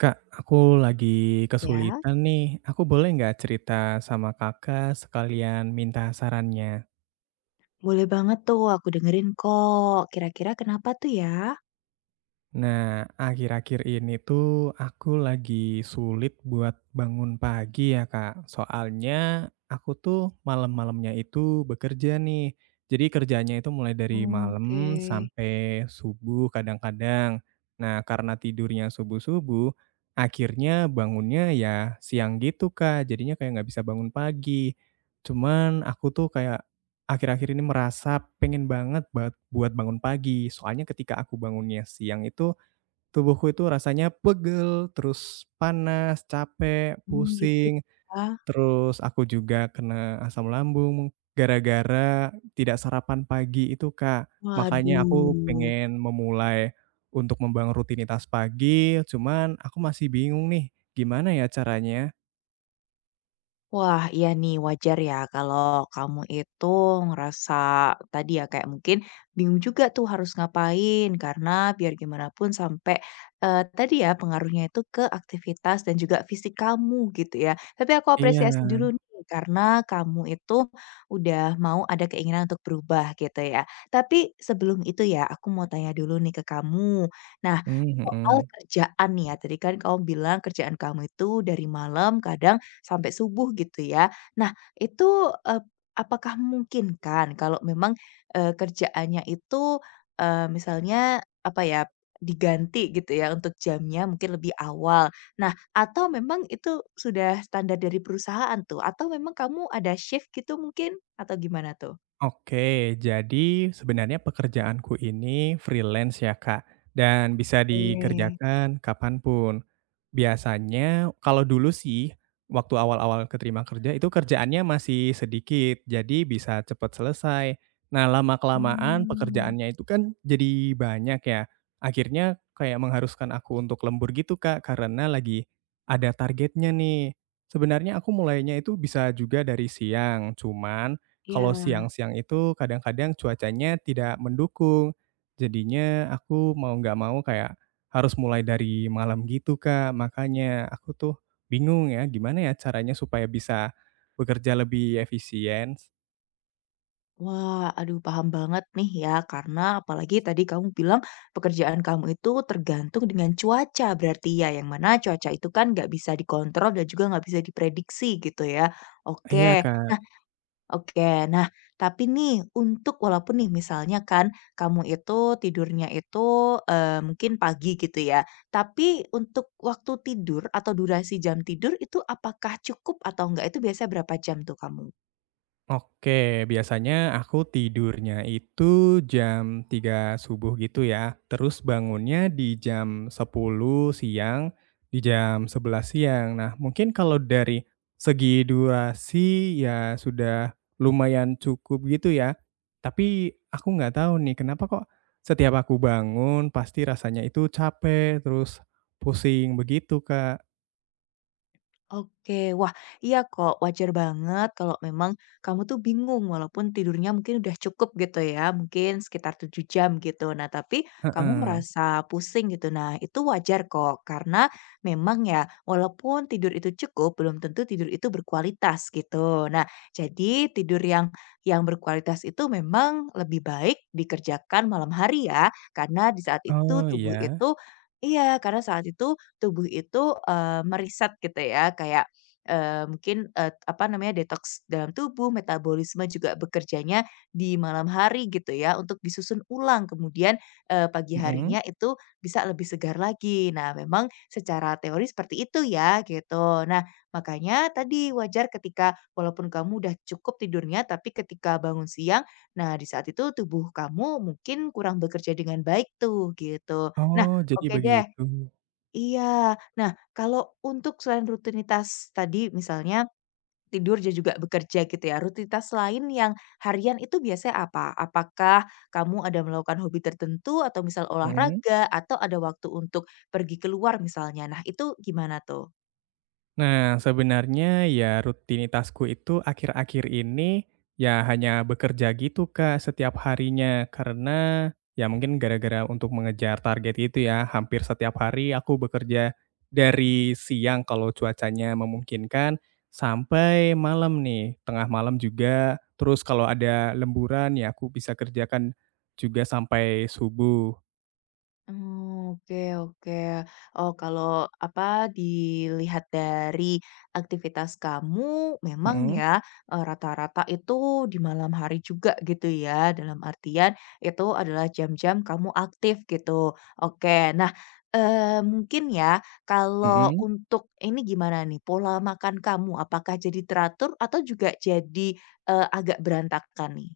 Kak, aku lagi Ya, kesulitan nih. Aku boleh nggak cerita sama Kakak sekalian minta sarannya? boleh banget tuh aku dengerin kok. Kira-kira kenapa tuh ya? Nah, akhir-akhir ini tuh aku lagi sulit buat bangun pagi ya, Kak. Soalnya aku tuh malam-malamnya itu bekerja nih. Jadi kerjanya itu mulai dari Oke. malam sampai subuh kadang-kadang. Nah, karena tidurnya subuh-subuh, akhirnya bangunnya ya siang gitu, Kak. Jadinya kayak nggak bisa bangun pagi. Cuman aku tuh kayak akhir-akhir ini merasa pengen banget buat buat bangun pagi. Soalnya ketika aku bangunnya siang itu tubuhku itu rasanya pegel, terus panas, capek, Hmm, gitu. pusing, Gitu ya. terus aku juga kena asam lambung gara-gara tidak sarapan pagi itu, Kak. Makanya aku Waduh. pengen memulai untuk membangun rutinitas pagi, cuman aku masih bingung nih, gimana ya caranya? Wah, iya nih wajar ya kalau kamu itu ngerasa tadi ya kayak mungkin bingung juga tuh harus ngapain karena biar gimana pun sampai, tadi ya pengaruhnya itu ke aktivitas dan juga fisik kamu gitu ya. Tapi aku Iya, apresiasi dulu nih karena kamu itu udah mau ada keinginan untuk berubah gitu ya. Tapi sebelum itu ya aku mau tanya dulu nih ke kamu. Nah, mmm, soal mhm. kerjaan nih ya, tadi kan kamu bilang kerjaan kamu itu dari malam kadang sampai subuh gitu ya. Nah itu, eee, apakah memungkinkan kalau memang, kerjaannya itu, misalnya apa ya, diganti gitu ya untuk jamnya mungkin lebih awal. Nah atau memang itu sudah standar dari perusahaan tuh? Atau memang kamu ada shift gitu mungkin? Atau gimana tuh? Oke, jadi sebenarnya pekerjaanku ini freelance ya Kak, dan bisa Oke. dikerjakan kapanpun. Biasanya kalau dulu sih, waktu awal-awal keterima kerja itu kerjaannya masih sedikit, jadi bisa cepat selesai. Nah, lama-kelamaan Mmm, pekerjaannya itu kan jadi banyak ya, akhirnya kayak mengharuskan aku untuk lembur gitu Kak, karena lagi ada targetnya nih. Sebenarnya aku mulainya itu bisa juga dari siang, cuman kalau iya. siang-siang itu kadang-kadang cuacanya tidak mendukung, jadinya aku mau nggak mau kayak harus mulai dari malam gitu, Kak. Makanya aku tuh bingung ya, gimana ya caranya supaya bisa bekerja lebih efisien? Wah, aduh paham banget nih ya, karena apalagi tadi kamu bilang pekerjaan kamu itu tergantung dengan cuaca berarti ya, yang mana cuaca itu kan nggak bisa dikontrol dan juga nggak bisa diprediksi gitu ya. Oke, Iya, Kak. nah oke, nah tapi nih untuk walaupun nih misalnya kan kamu itu tidurnya itu mungkin pagi gitu ya, tapi untuk waktu tidur atau durasi jam tidur itu apakah cukup atau enggak itu biasanya berapa jam tuh kamu? Oke, biasanya aku tidurnya itu jam 3 subuh gitu ya. Terus bangunnya di jam 10 siang, di jam 11 siang. Nah, mungkin kalau dari segi durasi ya sudah lumayan cukup gitu ya. Tapi aku nggak tahu nih kenapa kok setiap aku bangun pasti rasanya itu capek, terus pusing begitu, Kak. Oke, wah iya kok wajar banget kalau memang kamu tuh bingung walaupun tidurnya mungkin udah cukup gitu ya, mungkin sekitar 7 jam gitu. Nah, tapi kamu Heeh. merasa pusing gitu. Nah, itu wajar kok karena memang ya walaupun tidur itu cukup belum tentu tidur itu berkualitas gitu. Nah, jadi tidur yang berkualitas itu memang lebih baik dikerjakan malam hari ya, karena di saat itu Oh, tubuh iya? itu. Iya, karena saat itu tubuh itu, eee, me gitu ya, kayak, mungkin, apa namanya, detox dalam tubuh, metabolisme juga bekerjanya di malam hari gitu ya, untuk disusun ulang. Kemudian, pagi Mhm. harinya itu bisa lebih segar lagi. Nah, memang secara teori seperti itu ya, gitu. Nah, makanya tadi wajar ketika walaupun kamu udah cukup tidurnya, tapi ketika bangun siang, nah di saat itu tubuh kamu mungkin kurang bekerja dengan baik tuh, gitu. Nah, Oh, jadi oke deh. begitu? Iya. Nah, kalau untuk selain rutinitas tadi misalnya tidur dan juga bekerja gitu ya, rutinitas lain yang harian itu biasanya apa? Apakah kamu ada melakukan hobi tertentu atau misal Mhm. olahraga atau ada waktu untuk pergi keluar misalnya? Nah, itu gimana tuh? Nah, sebenarnya ya rutinitasku itu akhir-akhir ini ya hanya bekerja gitu Kak setiap harinya karena ya mungkin gara-gara untuk mengejar target itu ya hampir setiap hari aku bekerja dari siang kalau cuacanya memungkinkan sampai malam nih, tengah malam juga. Terus kalau ada lemburan ya aku bisa kerjakan juga sampai subuh. Oh, oke, oke. Oh, kalau apa dilihat dari aktivitas kamu memang Mhm, ya, rata-rata itu di malam hari juga gitu ya, dalam artian itu adalah jam-jam kamu aktif gitu. Oke, nah, mungkin ya kalau mhm. untuk ini gimana nih pola makan kamu, apakah jadi teratur atau juga jadi, agak berantakan nih?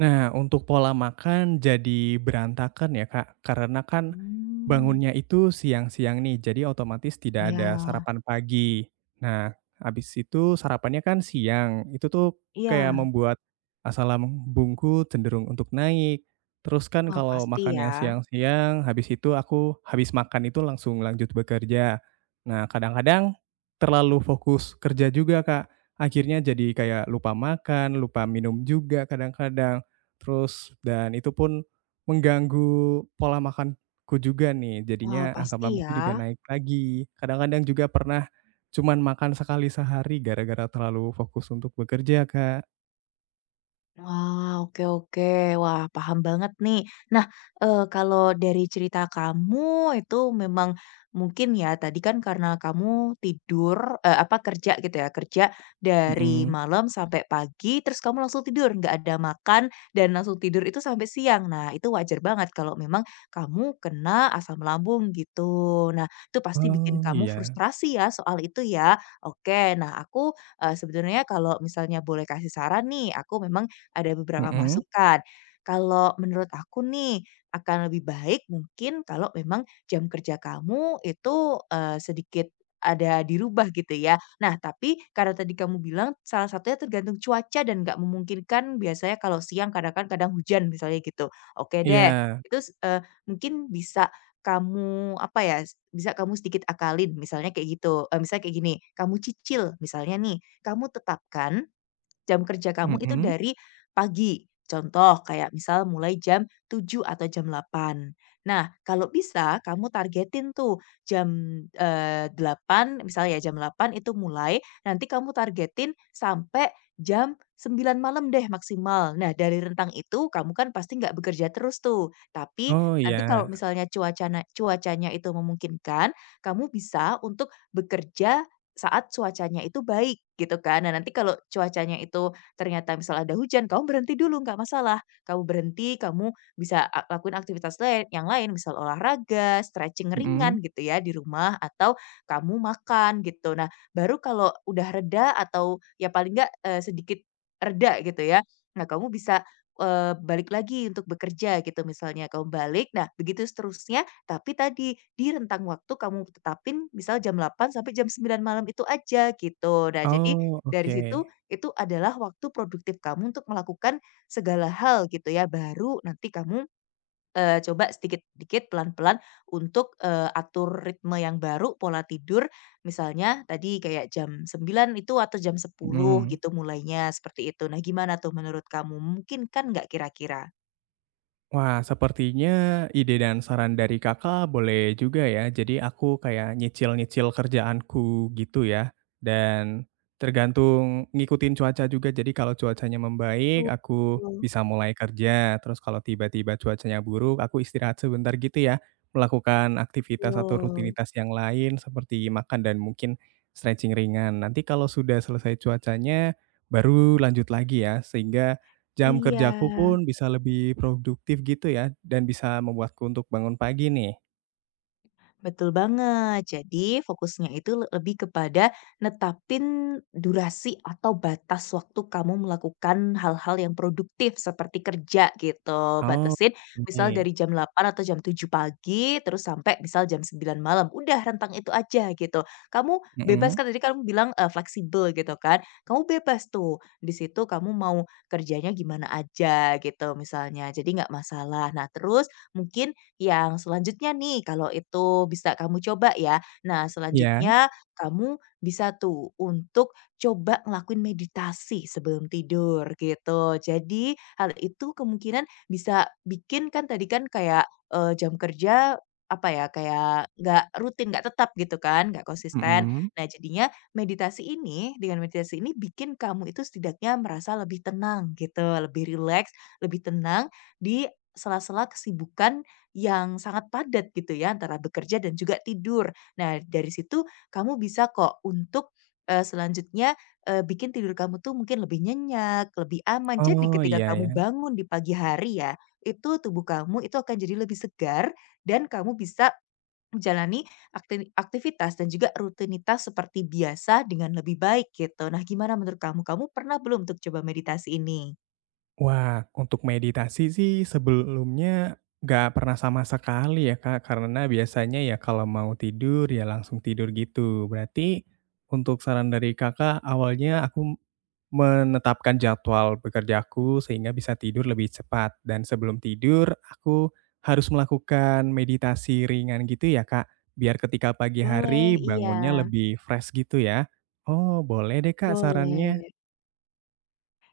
Nah, untuk pola makan jadi berantakan ya, Kak, karena kan Hmm, bangunnya itu siang-siang nih, jadi otomatis tidak ada ya, sarapan pagi. Nah, habis itu sarapannya kan siang, itu tuh kayak iya. membuat asam bungku cenderung untuk naik. Terus kan Wah, kalau pasti makan ya. yang siang-siang, habis itu aku habis makan itu langsung lanjut bekerja. Nah, kadang-kadang terlalu fokus kerja juga, Kak. Akhirnya jadi kayak lupa makan, lupa minum juga kadang-kadang. Terus dan itu pun mengganggu pola makanku juga nih, Wah, jadinya asam pasti lambungku ya. juga naik lagi. Kadang-kadang juga pernah cuman makan sekali sehari gara-gara terlalu fokus untuk bekerja, Kak. Wah, oke, oke. Wah, paham banget nih. Nah, kalau dari cerita kamu itu memang mungkin ya tadi kan karena kamu tidur, kerja gitu ya, kerja dari Mhm. malam sampai pagi, terus kamu langsung tidur, nggak ada makan dan langsung tidur itu sampai siang. Nah, itu wajar banget kalau memang kamu kena asam lambung gitu. Nah, itu pasti bikin Oh, kamu iya. frustrasi ya soal itu ya. Oke, nah aku, sebenarnya kalau misalnya boleh kasih saran nih, aku memang ada beberapa Mhm. masukan. Kalau menurut aku nih, akan lebih baik mungkin kalau memang jam kerja kamu itu, sedikit ada dirubah gitu ya. Nah, tapi karena tadi kamu bilang salah satunya tergantung cuaca dan nggak memungkinkan biasanya kalau siang kadang kan kadang hujan misalnya gitu. Oke deh, Iya. itu mungkin bisa kamu apa ya, bisa kamu sedikit akalin misalnya kayak gitu, misalnya kayak gini, kamu cicil misalnya nih, kamu tetapkan jam kerja kamu itu Mhm. dari pagi. Contoh kayak misal mulai jam 7 atau jam 8. Nah, kalau bisa kamu targetin tuh jam, 8 misal ya jam 8 itu mulai, nanti kamu targetin sampai jam 9 malam deh maksimal. Nah, dari rentang itu kamu kan pasti nggak bekerja terus tuh. Tapi Oh, nanti kalau iya. misalnya cuacanya itu memungkinkan, kamu bisa untuk bekerja saat cuacanya itu baik gitu kan. Nah nanti kalau cuacanya itu ternyata misal ada hujan, kamu berhenti dulu nggak masalah. Kamu berhenti, kamu bisa lakuin aktivitas lain yang lain, misal olahraga, stretching Mhm. ringan gitu ya di rumah atau kamu makan gitu. Nah baru kalau udah reda atau ya paling nggak, sedikit reda gitu ya, nah kamu bisa, balik lagi untuk bekerja gitu misalnya. Kamu balik, nah begitu seterusnya tapi tadi, di rentang waktu kamu tetapin misal jam 8 sampai jam 9 malam itu aja, gitu. Nah, jadi Oh, dari oke. situ, itu adalah waktu produktif kamu untuk melakukan segala hal gitu ya, baru nanti kamu, coba sedikit-sedikit, pelan-pelan untuk, atur ritme yang baru, pola tidur, misalnya tadi kayak jam 9 itu atau jam 10 Mhm. gitu mulainya, seperti itu. Nah, gimana tuh menurut kamu, mungkin kan nggak kira-kira? Wah, sepertinya ide dan saran dari Kakak boleh juga ya. Jadi aku kayak nyicil-nyicil kerjaanku gitu ya. Dan tergantung ngikutin cuaca juga. Jadi kalau cuacanya Betul, membaik, aku bisa mulai kerja. Terus kalau tiba-tiba cuacanya buruk, aku istirahat sebentar gitu ya. Melakukan aktivitas atau betul. rutinitas yang lain seperti makan dan mungkin stretching ringan. Nanti kalau sudah selesai cuacanya, baru lanjut lagi ya. Sehingga jam Iya. kerjaku pun bisa lebih produktif gitu ya, dan bisa membuatku untuk bangun pagi nih. Betul banget. Jadi fokusnya itu lebih kepada netapin durasi atau batas waktu kamu melakukan hal-hal yang produktif seperti kerja gitu. Oh, Batasin misal ini. dari jam 8 atau jam 7 pagi terus sampai misal jam 9 malam. Udah rentang itu aja gitu. Kamu bebas Mhm. kan tadi kamu bilang, fleksibel gitu kan. Kamu bebas tuh di situ kamu mau kerjanya gimana aja gitu misalnya, jadi nggak masalah. Nah terus mungkin yang selanjutnya nih, kalau itu bisa kamu coba ya. Nah, Iya? selanjutnya kamu bisa tuh untuk coba ngelakuin meditasi sebelum tidur gitu. Jadi hal itu kemungkinan bisa bikin kan tadi kan kayak, jam kerja apa ya, kayak nggak rutin, nggak tetap gitu kan, nggak konsisten. Mhm. Nah, jadinya meditasi ini dengan meditasi ini bikin kamu itu setidaknya merasa lebih tenang gitu, lebih rileks, lebih tenang di sela-sela kesibukan yang sangat padat gitu ya, antara bekerja dan juga tidur. Nah, dari situ kamu bisa kok untuk, selanjutnya, bikin tidur kamu tuh mungkin lebih nyenyak, lebih aman. Jadi Oh, ketika iya kamu ya. bangun di pagi hari ya, itu tubuh kamu itu akan jadi lebih segar dan kamu bisa menjalani aktivitas dan juga rutinitas seperti biasa dengan lebih baik gitu. Nah, gimana menurut kamu? Kamu pernah belum untuk coba meditasi ini? Wah, untuk meditasi sih sebelumnya nggak pernah sama sekali ya, Kak, karena biasanya ya kalau mau tidur ya langsung tidur gitu. Berarti untuk saran dari Kakak awalnya aku menetapkan jadwal bekerjaku sehingga bisa tidur lebih cepat dan sebelum tidur aku harus melakukan meditasi ringan gitu ya, Kak? Biar ketika pagi Boleh, hari iya, bangunnya lebih fresh gitu ya? Oh, boleh deh, Kak, sarannya. boleh.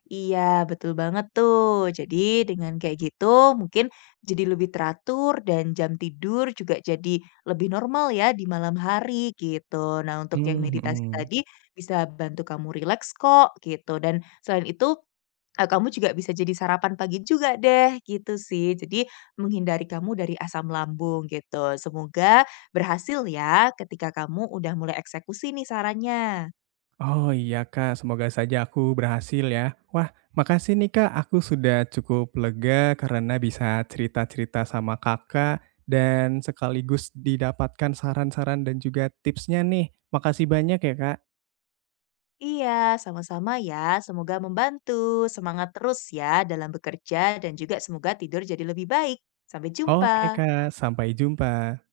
Iya, betul banget tuh. Jadi dengan kayak gitu mungkin jadi lebih teratur dan jam tidur juga jadi lebih normal ya di malam hari gitu. Nah, untuk yang Mmm, meditasi mhm. tadi bisa bantu kamu rileks kok gitu. Dan selain itu kamu juga bisa jadi sarapan pagi juga deh gitu sih. Jadi menghindari kamu dari asam lambung gitu. Semoga berhasil ya ketika kamu udah mulai eksekusi nih sarannya. Oh, iya Kak, semoga saja aku berhasil ya. Wah, makasih nih Kak, aku sudah cukup lega karena bisa cerita-cerita sama Kakak dan sekaligus didapatkan saran-saran dan juga tipsnya nih. Makasih banyak ya Kak. Iya, sama-sama ya. Semoga membantu. Semangat terus ya dalam bekerja dan juga semoga tidur jadi lebih baik. Sampai jumpa. Oke Kak, sampai jumpa.